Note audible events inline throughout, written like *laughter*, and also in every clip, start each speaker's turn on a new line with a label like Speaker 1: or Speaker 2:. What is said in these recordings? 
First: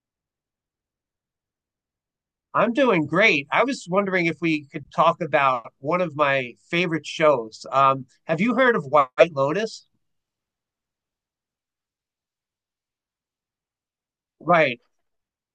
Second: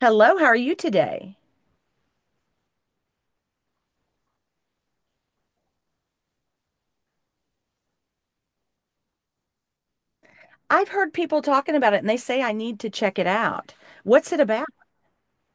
Speaker 1: Hello, how are you today?
Speaker 2: I'm doing great. I was wondering if we could talk about one of my favorite shows. Have you heard of White Lotus?
Speaker 1: I've heard people talking about it and they say I need to check it out. What's it about?
Speaker 2: Right.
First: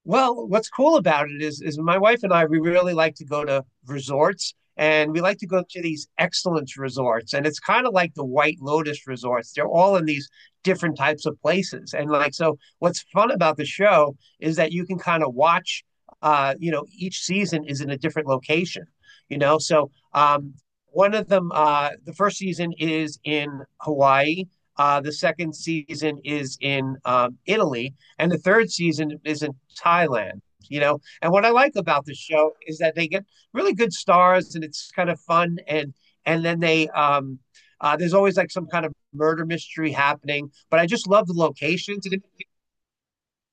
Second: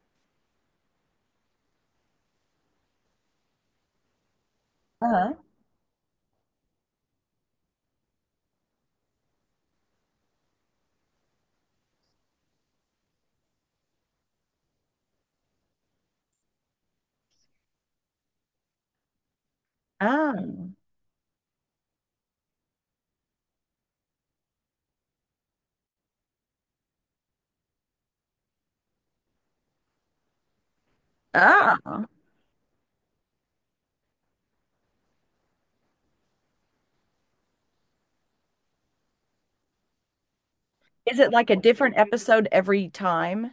Speaker 2: Well, what's cool about it is my wife and I we really like to go to resorts, and we
Speaker 1: Uh-huh.
Speaker 2: like to go to these excellence resorts, and it's kind of like the White Lotus resorts. They're all in these different types of places. And like so what's fun about the show is that you can kind of watch each season is in a different location, you know? So
Speaker 1: Oh,
Speaker 2: one of them the first season is in Hawaii. The second season is in Italy, and the third season is in Thailand, you know. And what I like
Speaker 1: oh.
Speaker 2: about the show is that they get really good stars, and it's kind of fun. And then they There's always like some kind of murder mystery happening, but I just
Speaker 1: Is
Speaker 2: love
Speaker 1: it
Speaker 2: the
Speaker 1: like a different
Speaker 2: locations and it
Speaker 1: episode every time?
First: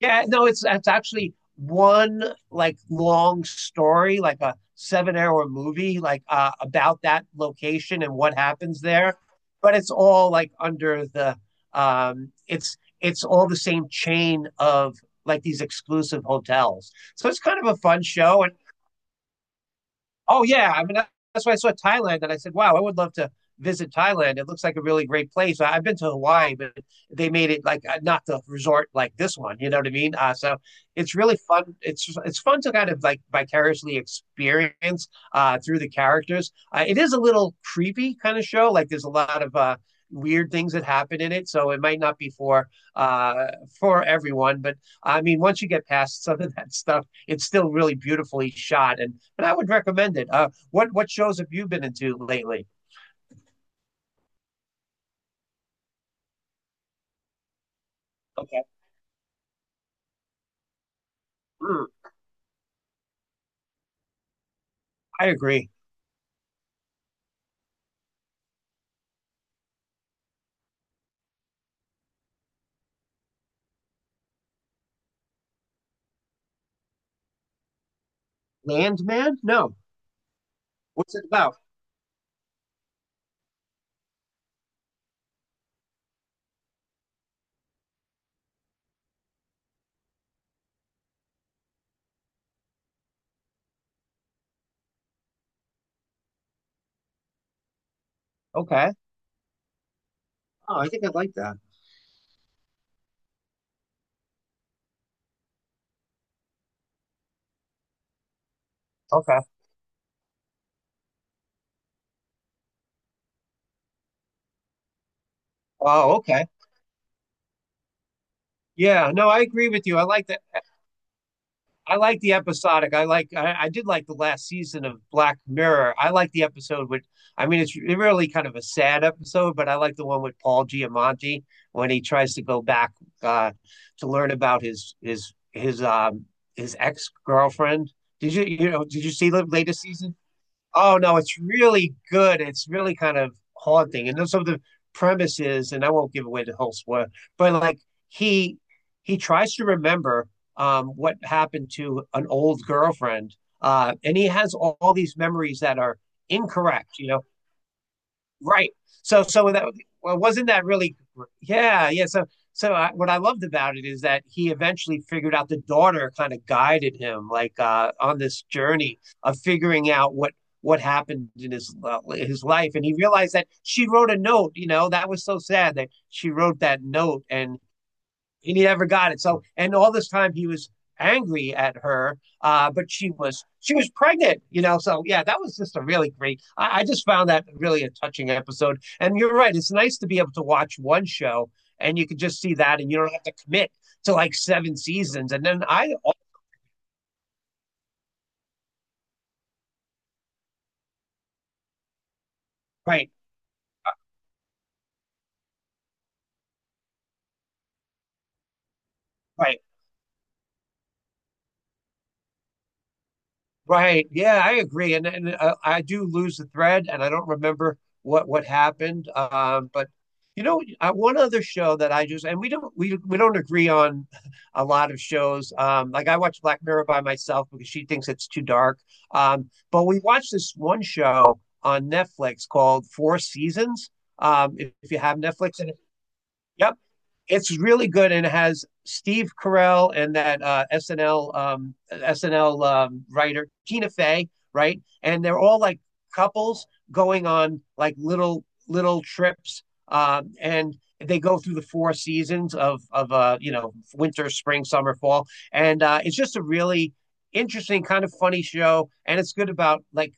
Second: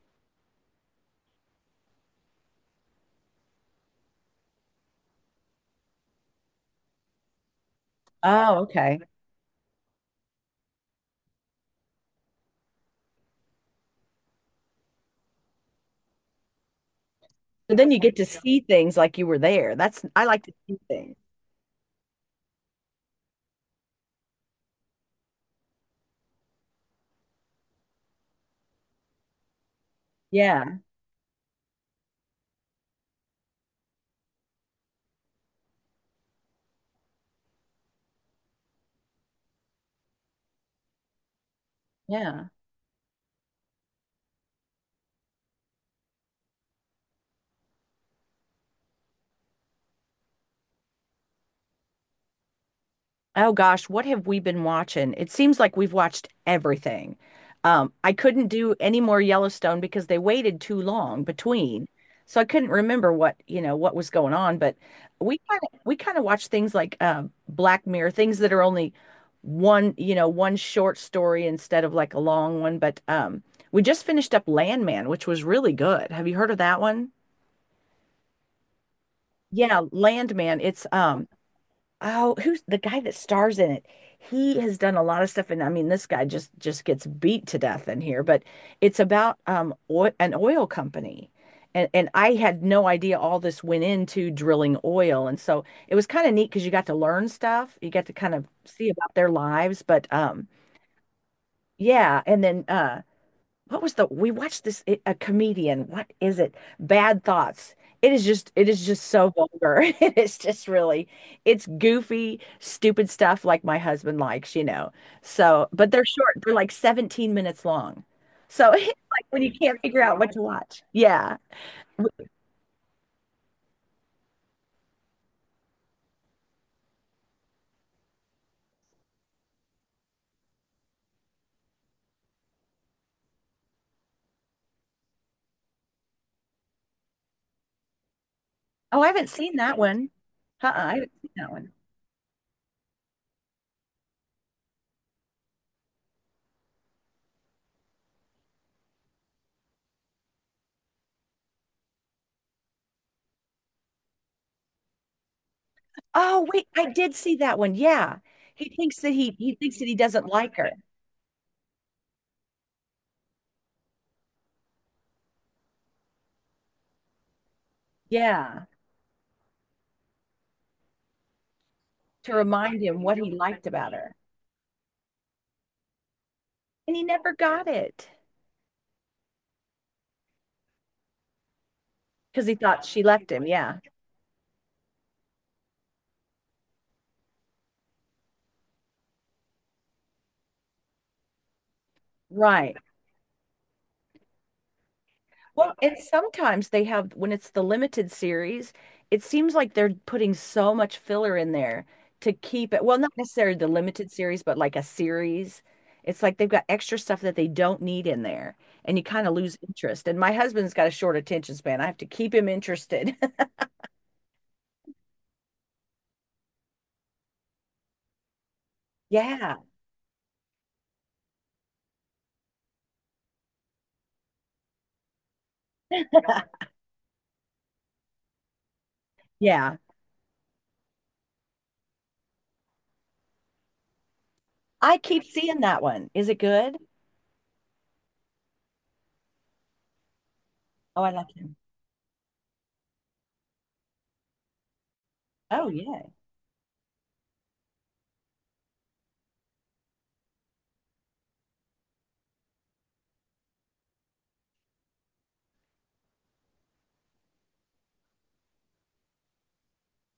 Speaker 2: yeah, no, it's actually one like long story, like a 7 hour movie, like about that location and what
Speaker 1: Oh,
Speaker 2: happens
Speaker 1: okay.
Speaker 2: there. But it's all like under the it's all the same chain of like these exclusive hotels. So it's kind of
Speaker 1: So
Speaker 2: a
Speaker 1: then you
Speaker 2: fun
Speaker 1: get to
Speaker 2: show, and
Speaker 1: see things like you were there. That's, I like
Speaker 2: oh
Speaker 1: to
Speaker 2: yeah,
Speaker 1: see
Speaker 2: I mean
Speaker 1: things.
Speaker 2: that's why I saw Thailand and I said, wow, I would love to visit Thailand. It looks like a really great place. I've been to Hawaii, but they made it like not the resort like this one. You know what I mean? So
Speaker 1: Yeah,
Speaker 2: it's really fun. It's fun to kind of like vicariously experience through the characters. It is a little creepy kind of show. Like there's a lot of weird things that happen in it, so it might not be
Speaker 1: yeah.
Speaker 2: uh, for everyone. But I mean, once you get past some of that stuff, it's still really beautifully shot, and I would recommend it. What shows have you been into lately?
Speaker 1: Oh gosh, what have we been watching? It seems like we've watched everything. I couldn't
Speaker 2: Okay.
Speaker 1: do any more Yellowstone because they waited too long between.
Speaker 2: Mm.
Speaker 1: So I couldn't remember what, you know, what was going on, but
Speaker 2: I
Speaker 1: we kind
Speaker 2: agree.
Speaker 1: of we kind of watch things like Black Mirror, things that are only one, you know, one short story instead of like a long one, but we just finished up Landman, which was really good. Have you heard of that one?
Speaker 2: Landman? No.
Speaker 1: Yeah, Landman. It's
Speaker 2: What's it
Speaker 1: um
Speaker 2: about?
Speaker 1: Oh, who's the guy that stars in it? He has done a lot of stuff, and I mean, this guy just gets beat to death in here. But it's about oil, an oil company, and I had no idea all this went into drilling oil, and so it was kind of neat because you got to learn stuff, you got to kind of see
Speaker 2: Okay.
Speaker 1: about their lives. But
Speaker 2: Oh, I think I like that.
Speaker 1: Yeah, and then what was the we watched this it, a comedian. What is it? Bad Thoughts. It is just so
Speaker 2: Okay.
Speaker 1: vulgar. *laughs* It is just really it's goofy, stupid stuff like my husband likes, you know. So, but they're
Speaker 2: Oh,
Speaker 1: short.
Speaker 2: okay.
Speaker 1: They're like 17 minutes long. So *laughs* it's
Speaker 2: Yeah.
Speaker 1: like
Speaker 2: No, I
Speaker 1: when you
Speaker 2: agree
Speaker 1: can't
Speaker 2: with you.
Speaker 1: figure
Speaker 2: I
Speaker 1: out
Speaker 2: like
Speaker 1: what
Speaker 2: that.
Speaker 1: to watch. Yeah.
Speaker 2: I like
Speaker 1: W-
Speaker 2: the episodic. I did like the last season of Black Mirror. I like the episode with I mean it's really kind of a sad episode, but I like the one with Paul Giamatti when he tries to go back uh to learn about his his ex girlfriend. Did you you know
Speaker 1: Oh,
Speaker 2: did
Speaker 1: I
Speaker 2: you
Speaker 1: haven't
Speaker 2: see the
Speaker 1: seen that
Speaker 2: latest
Speaker 1: one.
Speaker 2: season?
Speaker 1: Uh-uh, I
Speaker 2: Oh
Speaker 1: haven't
Speaker 2: no,
Speaker 1: seen
Speaker 2: it's
Speaker 1: that one.
Speaker 2: really good. It's really kind of haunting. And then some of the premises, and I won't give away the whole spoiler, but like he he tries to remember what happened to an old girlfriend. And he has all these memories that are
Speaker 1: Oh, wait, I
Speaker 2: incorrect. You
Speaker 1: did
Speaker 2: know.
Speaker 1: see that one. Yeah. He
Speaker 2: Right.
Speaker 1: thinks that
Speaker 2: So
Speaker 1: he
Speaker 2: so
Speaker 1: he
Speaker 2: that
Speaker 1: thinks that he
Speaker 2: well,
Speaker 1: doesn't
Speaker 2: wasn't
Speaker 1: like
Speaker 2: that
Speaker 1: her.
Speaker 2: really yeah, yeah. So so I, What I loved about it is that he eventually figured out the daughter kind of guided him like on this
Speaker 1: Yeah.
Speaker 2: journey of figuring out what happened in
Speaker 1: To
Speaker 2: his life,
Speaker 1: remind
Speaker 2: and he
Speaker 1: him what he
Speaker 2: realized that
Speaker 1: liked
Speaker 2: she
Speaker 1: about
Speaker 2: wrote
Speaker 1: her.
Speaker 2: a note, you know, that was so sad that she wrote that
Speaker 1: And he
Speaker 2: note,
Speaker 1: never got it
Speaker 2: and he never got it. So, and all this time he was angry at her,
Speaker 1: because he thought
Speaker 2: but
Speaker 1: she
Speaker 2: she
Speaker 1: left
Speaker 2: was
Speaker 1: him.
Speaker 2: she
Speaker 1: Yeah,
Speaker 2: was pregnant, you know. So yeah, that was just a really great. I just found that really a touching episode. And you're right; it's nice to be able to watch one show, and you can just see
Speaker 1: right.
Speaker 2: that, and you don't have to commit to like seven seasons. And then
Speaker 1: Well,
Speaker 2: I,
Speaker 1: and
Speaker 2: oh,
Speaker 1: sometimes they have, when it's the limited series, it seems like they're putting so much filler in there to keep it. Well,
Speaker 2: right,
Speaker 1: not necessarily the limited series, but like a series. It's like they've got extra stuff that they don't need in there, and you kind of lose
Speaker 2: right.
Speaker 1: interest. And my husband's got a short attention span. I have to keep him interested. *laughs*
Speaker 2: Right. Yeah, I agree. And I do lose the thread, and I don't remember what happened.
Speaker 1: Yeah,
Speaker 2: But you know, one other show that I just, and we don't agree on *laughs* a lot of shows. Like I watch Black Mirror by myself because she thinks it's too dark.
Speaker 1: yeah.
Speaker 2: But we watched this one show on Netflix called Four Seasons. If
Speaker 1: I
Speaker 2: you have
Speaker 1: keep seeing
Speaker 2: Netflix, and
Speaker 1: that one. Is it good?
Speaker 2: yep, it's really good, and it has Steve Carell and that
Speaker 1: Oh, I
Speaker 2: SNL
Speaker 1: like him.
Speaker 2: SNL writer Tina Fey, right? And they're all
Speaker 1: Oh,
Speaker 2: like
Speaker 1: yeah.
Speaker 2: couples going on like little trips, and they go through the four seasons of you know, winter, spring, summer, fall, and it's just a really interesting kind of funny show, and it's good about like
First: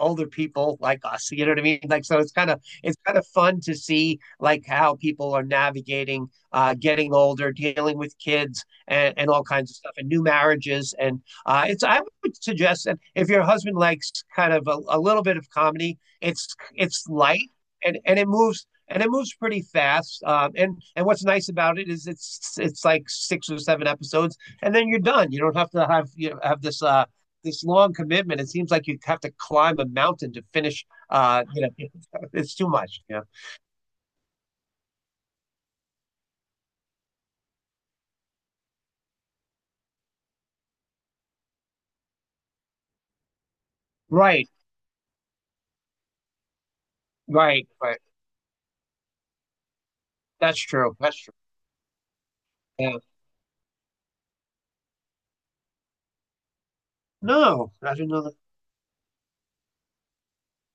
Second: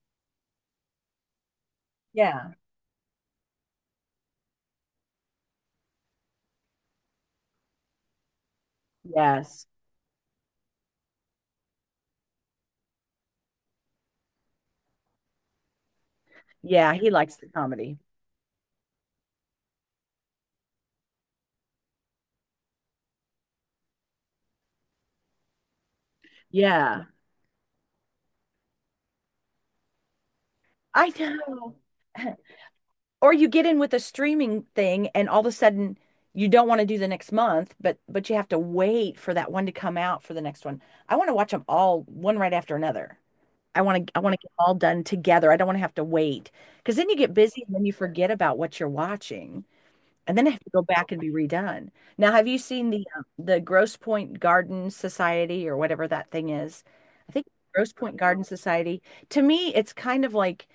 Speaker 2: older people like us, you know what I mean, like so it's kind
Speaker 1: Yeah.
Speaker 2: of fun to see like how people are navigating getting older, dealing with kids, and all
Speaker 1: Yes.
Speaker 2: kinds of stuff, and new marriages. And it's I would suggest that if your husband likes kind of a little bit of comedy, it's
Speaker 1: Yeah,
Speaker 2: it's
Speaker 1: he likes the
Speaker 2: light,
Speaker 1: comedy.
Speaker 2: and it moves pretty fast. And what's nice about it is it's like six or seven episodes, and then you're done. You don't have to have, you know, have this
Speaker 1: Yeah,
Speaker 2: this long commitment. It seems like you have to climb a mountain to finish.
Speaker 1: I
Speaker 2: You know,
Speaker 1: know.
Speaker 2: *laughs*
Speaker 1: *laughs*
Speaker 2: it's too much. Yeah,
Speaker 1: Or you get in with a streaming thing and all of a sudden you don't want to do the next month, but you have to wait for that one to come out for the next one. I want to watch them all one right after another. I want to
Speaker 2: right,
Speaker 1: get all done together. I don't want to have to wait because then you get busy
Speaker 2: right,
Speaker 1: and then you
Speaker 2: right.
Speaker 1: forget about what you're watching. And then I
Speaker 2: That's
Speaker 1: have to go
Speaker 2: true.
Speaker 1: back and
Speaker 2: That's
Speaker 1: be redone. Now, have you
Speaker 2: yeah.
Speaker 1: seen the Grosse Point Garden Society or whatever that thing is? I
Speaker 2: No,
Speaker 1: think
Speaker 2: no,
Speaker 1: Grosse
Speaker 2: I didn't
Speaker 1: Point
Speaker 2: know that.
Speaker 1: Garden Society. To me, it's kind of like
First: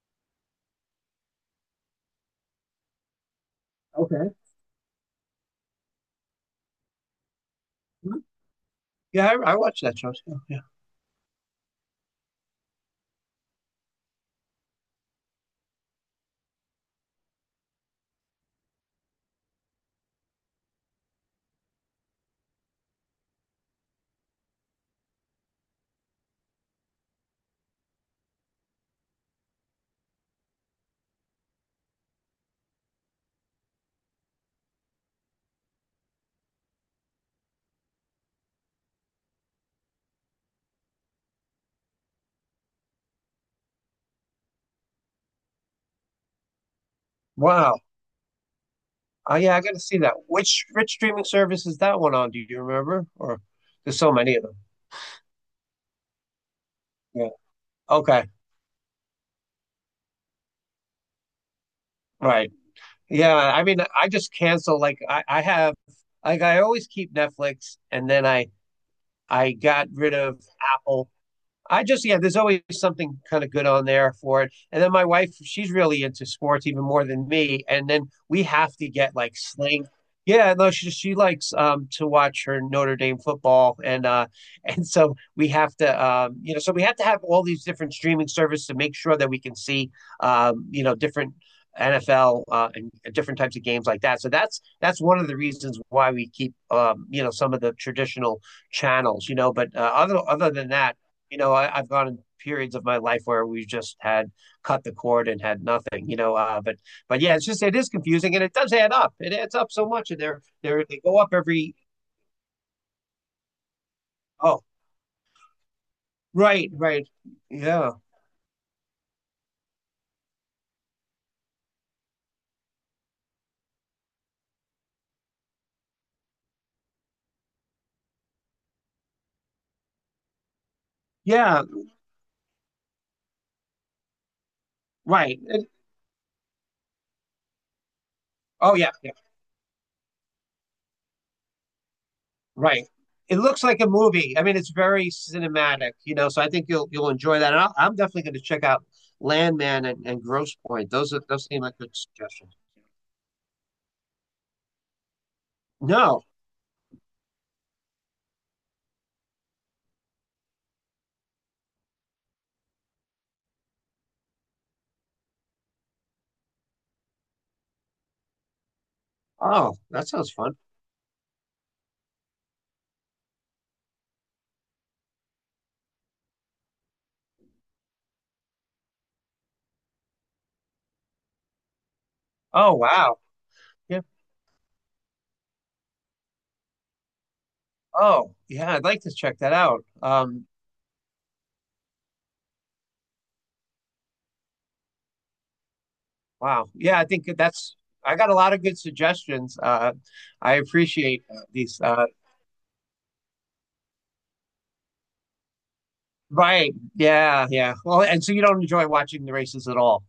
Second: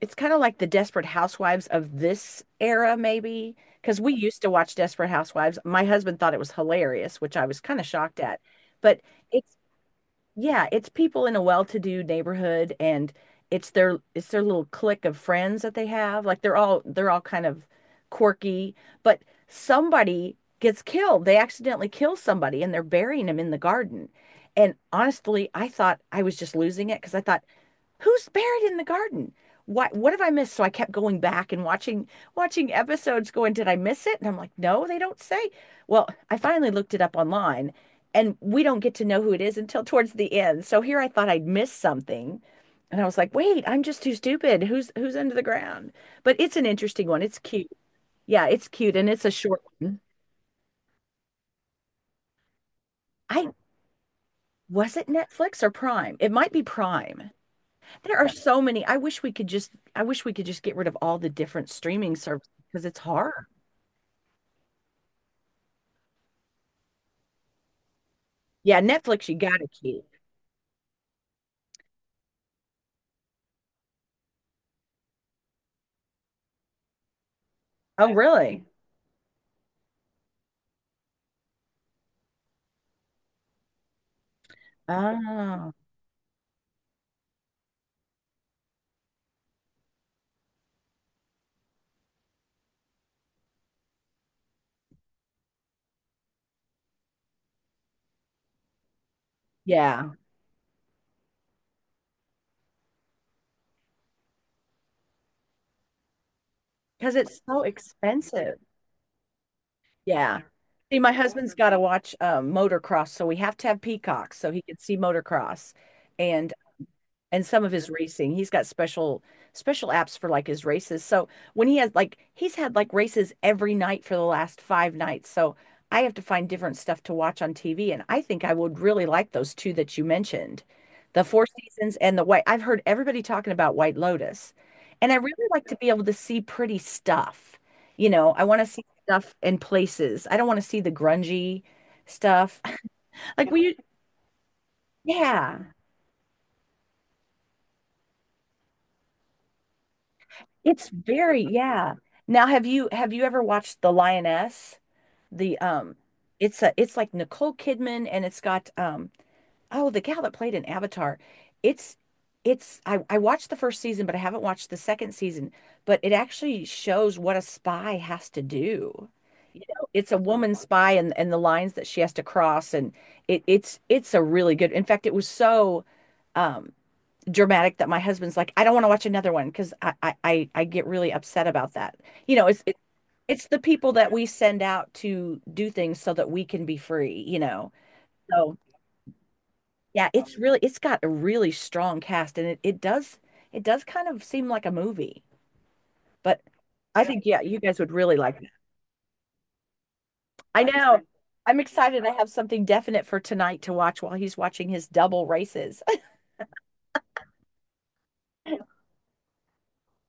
Speaker 1: it's kind of like the Desperate Housewives of this era, maybe, because we
Speaker 2: Okay.
Speaker 1: used to watch Desperate Housewives. My husband thought it was hilarious, which I was kind of
Speaker 2: Hmm.
Speaker 1: shocked at. But
Speaker 2: Yeah, I
Speaker 1: it's
Speaker 2: watched that show too. Yeah.
Speaker 1: yeah, it's people in a well-to-do neighborhood and it's their little clique of friends that they have. Like they're all kind of quirky, but somebody gets killed. They accidentally kill somebody and they're burying him in the garden. And honestly, I thought I was just losing it because I thought who's buried in the garden? What have I missed? So I kept going back and watching episodes going, did I miss it? And I'm like, no, they don't say. Well, I finally looked it up online and we don't get to know who it is until towards the end. So here I thought I'd missed something. And I was like, wait, I'm just too stupid. Who's who's under the ground? But it's an interesting one. It's cute.
Speaker 2: Wow.
Speaker 1: Yeah, it's cute and it's a
Speaker 2: Oh, yeah, I
Speaker 1: short
Speaker 2: gotta see
Speaker 1: one.
Speaker 2: that. Which streaming service is that one on? Do you remember? Or
Speaker 1: I
Speaker 2: there's so many of them.
Speaker 1: Was it Netflix or Prime? It might be Prime.
Speaker 2: Yeah.
Speaker 1: There
Speaker 2: Okay.
Speaker 1: are so many. I wish we could just I wish we could just get rid of all the different streaming services
Speaker 2: Right.
Speaker 1: because it's hard.
Speaker 2: Yeah. I mean, I just cancel. Like I have, like I always keep Netflix, and then I
Speaker 1: Yeah, Netflix you
Speaker 2: I
Speaker 1: gotta
Speaker 2: got
Speaker 1: keep.
Speaker 2: rid of Apple. I just Yeah, there's always something kind of good on there for it. And then my wife, she's really into sports even more than me. And then
Speaker 1: Oh,
Speaker 2: we
Speaker 1: really?
Speaker 2: have to get like sling. Yeah, no, she likes to watch her Notre Dame football, and *laughs* and so we
Speaker 1: Oh,
Speaker 2: have to so we have to have all these different streaming services to make sure that we can see different NFL and different types of games like that. So that's one of the reasons why we keep, some of the traditional channels, you know, but
Speaker 1: yeah.
Speaker 2: other than that, you know, I've gone in periods of my life where we just had cut the cord and had nothing, you know.
Speaker 1: Because
Speaker 2: But yeah,
Speaker 1: it's
Speaker 2: it's
Speaker 1: so
Speaker 2: just it is confusing, and it
Speaker 1: expensive.
Speaker 2: does add up. It adds up so much, and
Speaker 1: Yeah.
Speaker 2: they're
Speaker 1: See,
Speaker 2: they
Speaker 1: my
Speaker 2: go up
Speaker 1: husband's got
Speaker 2: every.
Speaker 1: to watch motocross, so we have to have Peacock so he
Speaker 2: Oh,
Speaker 1: can see motocross. And
Speaker 2: right, right,
Speaker 1: some of his
Speaker 2: yeah,
Speaker 1: racing. He's got special apps for like his races. So when he has like he's had like races every night for the last five nights. So I have to find different stuff to watch on TV. And I think I would really like those two that you mentioned, the Four
Speaker 2: yeah,
Speaker 1: Seasons and the White. I've heard everybody talking about White Lotus. And I
Speaker 2: right.
Speaker 1: really like to be able to see pretty stuff. You know, I want to
Speaker 2: Oh
Speaker 1: see
Speaker 2: yeah, yeah,
Speaker 1: stuff in places. I don't want to see the grungy stuff. *laughs*
Speaker 2: right. It
Speaker 1: Like
Speaker 2: looks
Speaker 1: we,
Speaker 2: like a movie. I mean, it's very
Speaker 1: yeah.
Speaker 2: cinematic, you know. So I think you'll enjoy that. And I'm definitely going to check out Landman and Gross
Speaker 1: It's
Speaker 2: Point. Those are,
Speaker 1: very,
Speaker 2: those seem like good
Speaker 1: yeah. Now,
Speaker 2: suggestions.
Speaker 1: have you ever watched The Lioness? The
Speaker 2: No.
Speaker 1: It's a it's like Nicole Kidman and it's got oh the gal that played in Avatar. It's it's I watched the first season, but I haven't watched the second season, but it actually shows what a spy has to do. You
Speaker 2: Oh,
Speaker 1: know,
Speaker 2: that
Speaker 1: it's a
Speaker 2: sounds
Speaker 1: woman
Speaker 2: fun.
Speaker 1: spy and the lines that she has to cross and it's a really good. In fact, it was so um dramatic that my husband's like, I don't want to watch another one because I get really upset about that. You know,
Speaker 2: Oh wow.
Speaker 1: it's the people
Speaker 2: Yeah.
Speaker 1: that we send out to do things so that we can be free. You know,
Speaker 2: Oh,
Speaker 1: so
Speaker 2: yeah, I'd like to check that out.
Speaker 1: yeah, it's really it's got a really strong cast and it does it does kind of seem like a movie, but
Speaker 2: Wow. Yeah,
Speaker 1: I
Speaker 2: I
Speaker 1: think
Speaker 2: think
Speaker 1: yeah, you
Speaker 2: that's
Speaker 1: guys would really
Speaker 2: I got a
Speaker 1: like it.
Speaker 2: lot of good suggestions. I
Speaker 1: I know.
Speaker 2: appreciate
Speaker 1: I'm
Speaker 2: these.
Speaker 1: excited. I have something definite for tonight to watch while he's watching his double races.
Speaker 2: Right. Yeah, yeah. Well, and so you don't
Speaker 1: *laughs*
Speaker 2: enjoy watching the races at all.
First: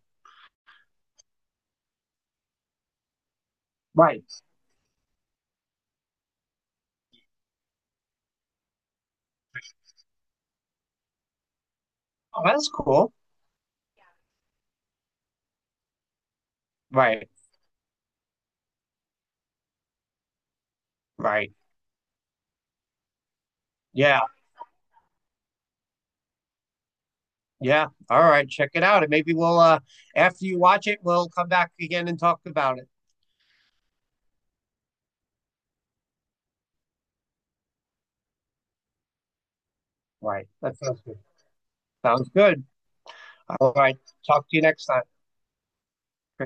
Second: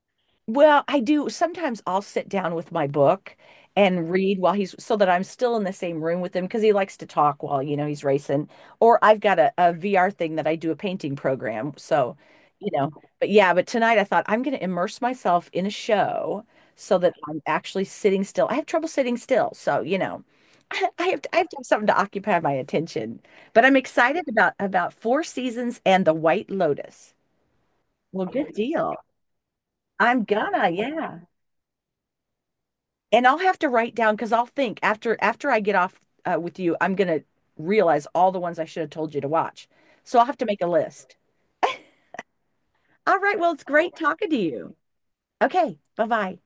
Speaker 1: Well, I do sometimes I'll sit down with my book and
Speaker 2: Right.
Speaker 1: read while he's so that I'm still in the same room with him because he likes to talk while, you know, he's racing. Or I've got a, VR thing that I do a painting program. So,
Speaker 2: Oh, that's
Speaker 1: you know,
Speaker 2: cool.
Speaker 1: but yeah, but tonight I thought I'm going to immerse myself in a show so that
Speaker 2: Right,
Speaker 1: I'm actually sitting still. I have trouble sitting still. So, you know, *laughs* I have to, I have
Speaker 2: right.
Speaker 1: to have something to occupy my attention. But I'm
Speaker 2: Yeah,
Speaker 1: excited about Four Seasons and The White Lotus.
Speaker 2: yeah. All
Speaker 1: Well,
Speaker 2: right,
Speaker 1: good
Speaker 2: check it
Speaker 1: deal.
Speaker 2: out. And maybe we'll
Speaker 1: I'm
Speaker 2: after you
Speaker 1: gonna,
Speaker 2: watch it,
Speaker 1: yeah.
Speaker 2: we'll come back again and talk about it.
Speaker 1: And I'll have to write down because I'll think after I get off with you, I'm gonna realize all the ones I should have told you to watch. So I'll have to
Speaker 2: Right.
Speaker 1: make a
Speaker 2: That sounds
Speaker 1: list.
Speaker 2: good. Sounds good.
Speaker 1: All right, well, it's
Speaker 2: All
Speaker 1: great
Speaker 2: right.
Speaker 1: talking to
Speaker 2: Talk to you
Speaker 1: you.
Speaker 2: next time.
Speaker 1: Okay, bye-bye.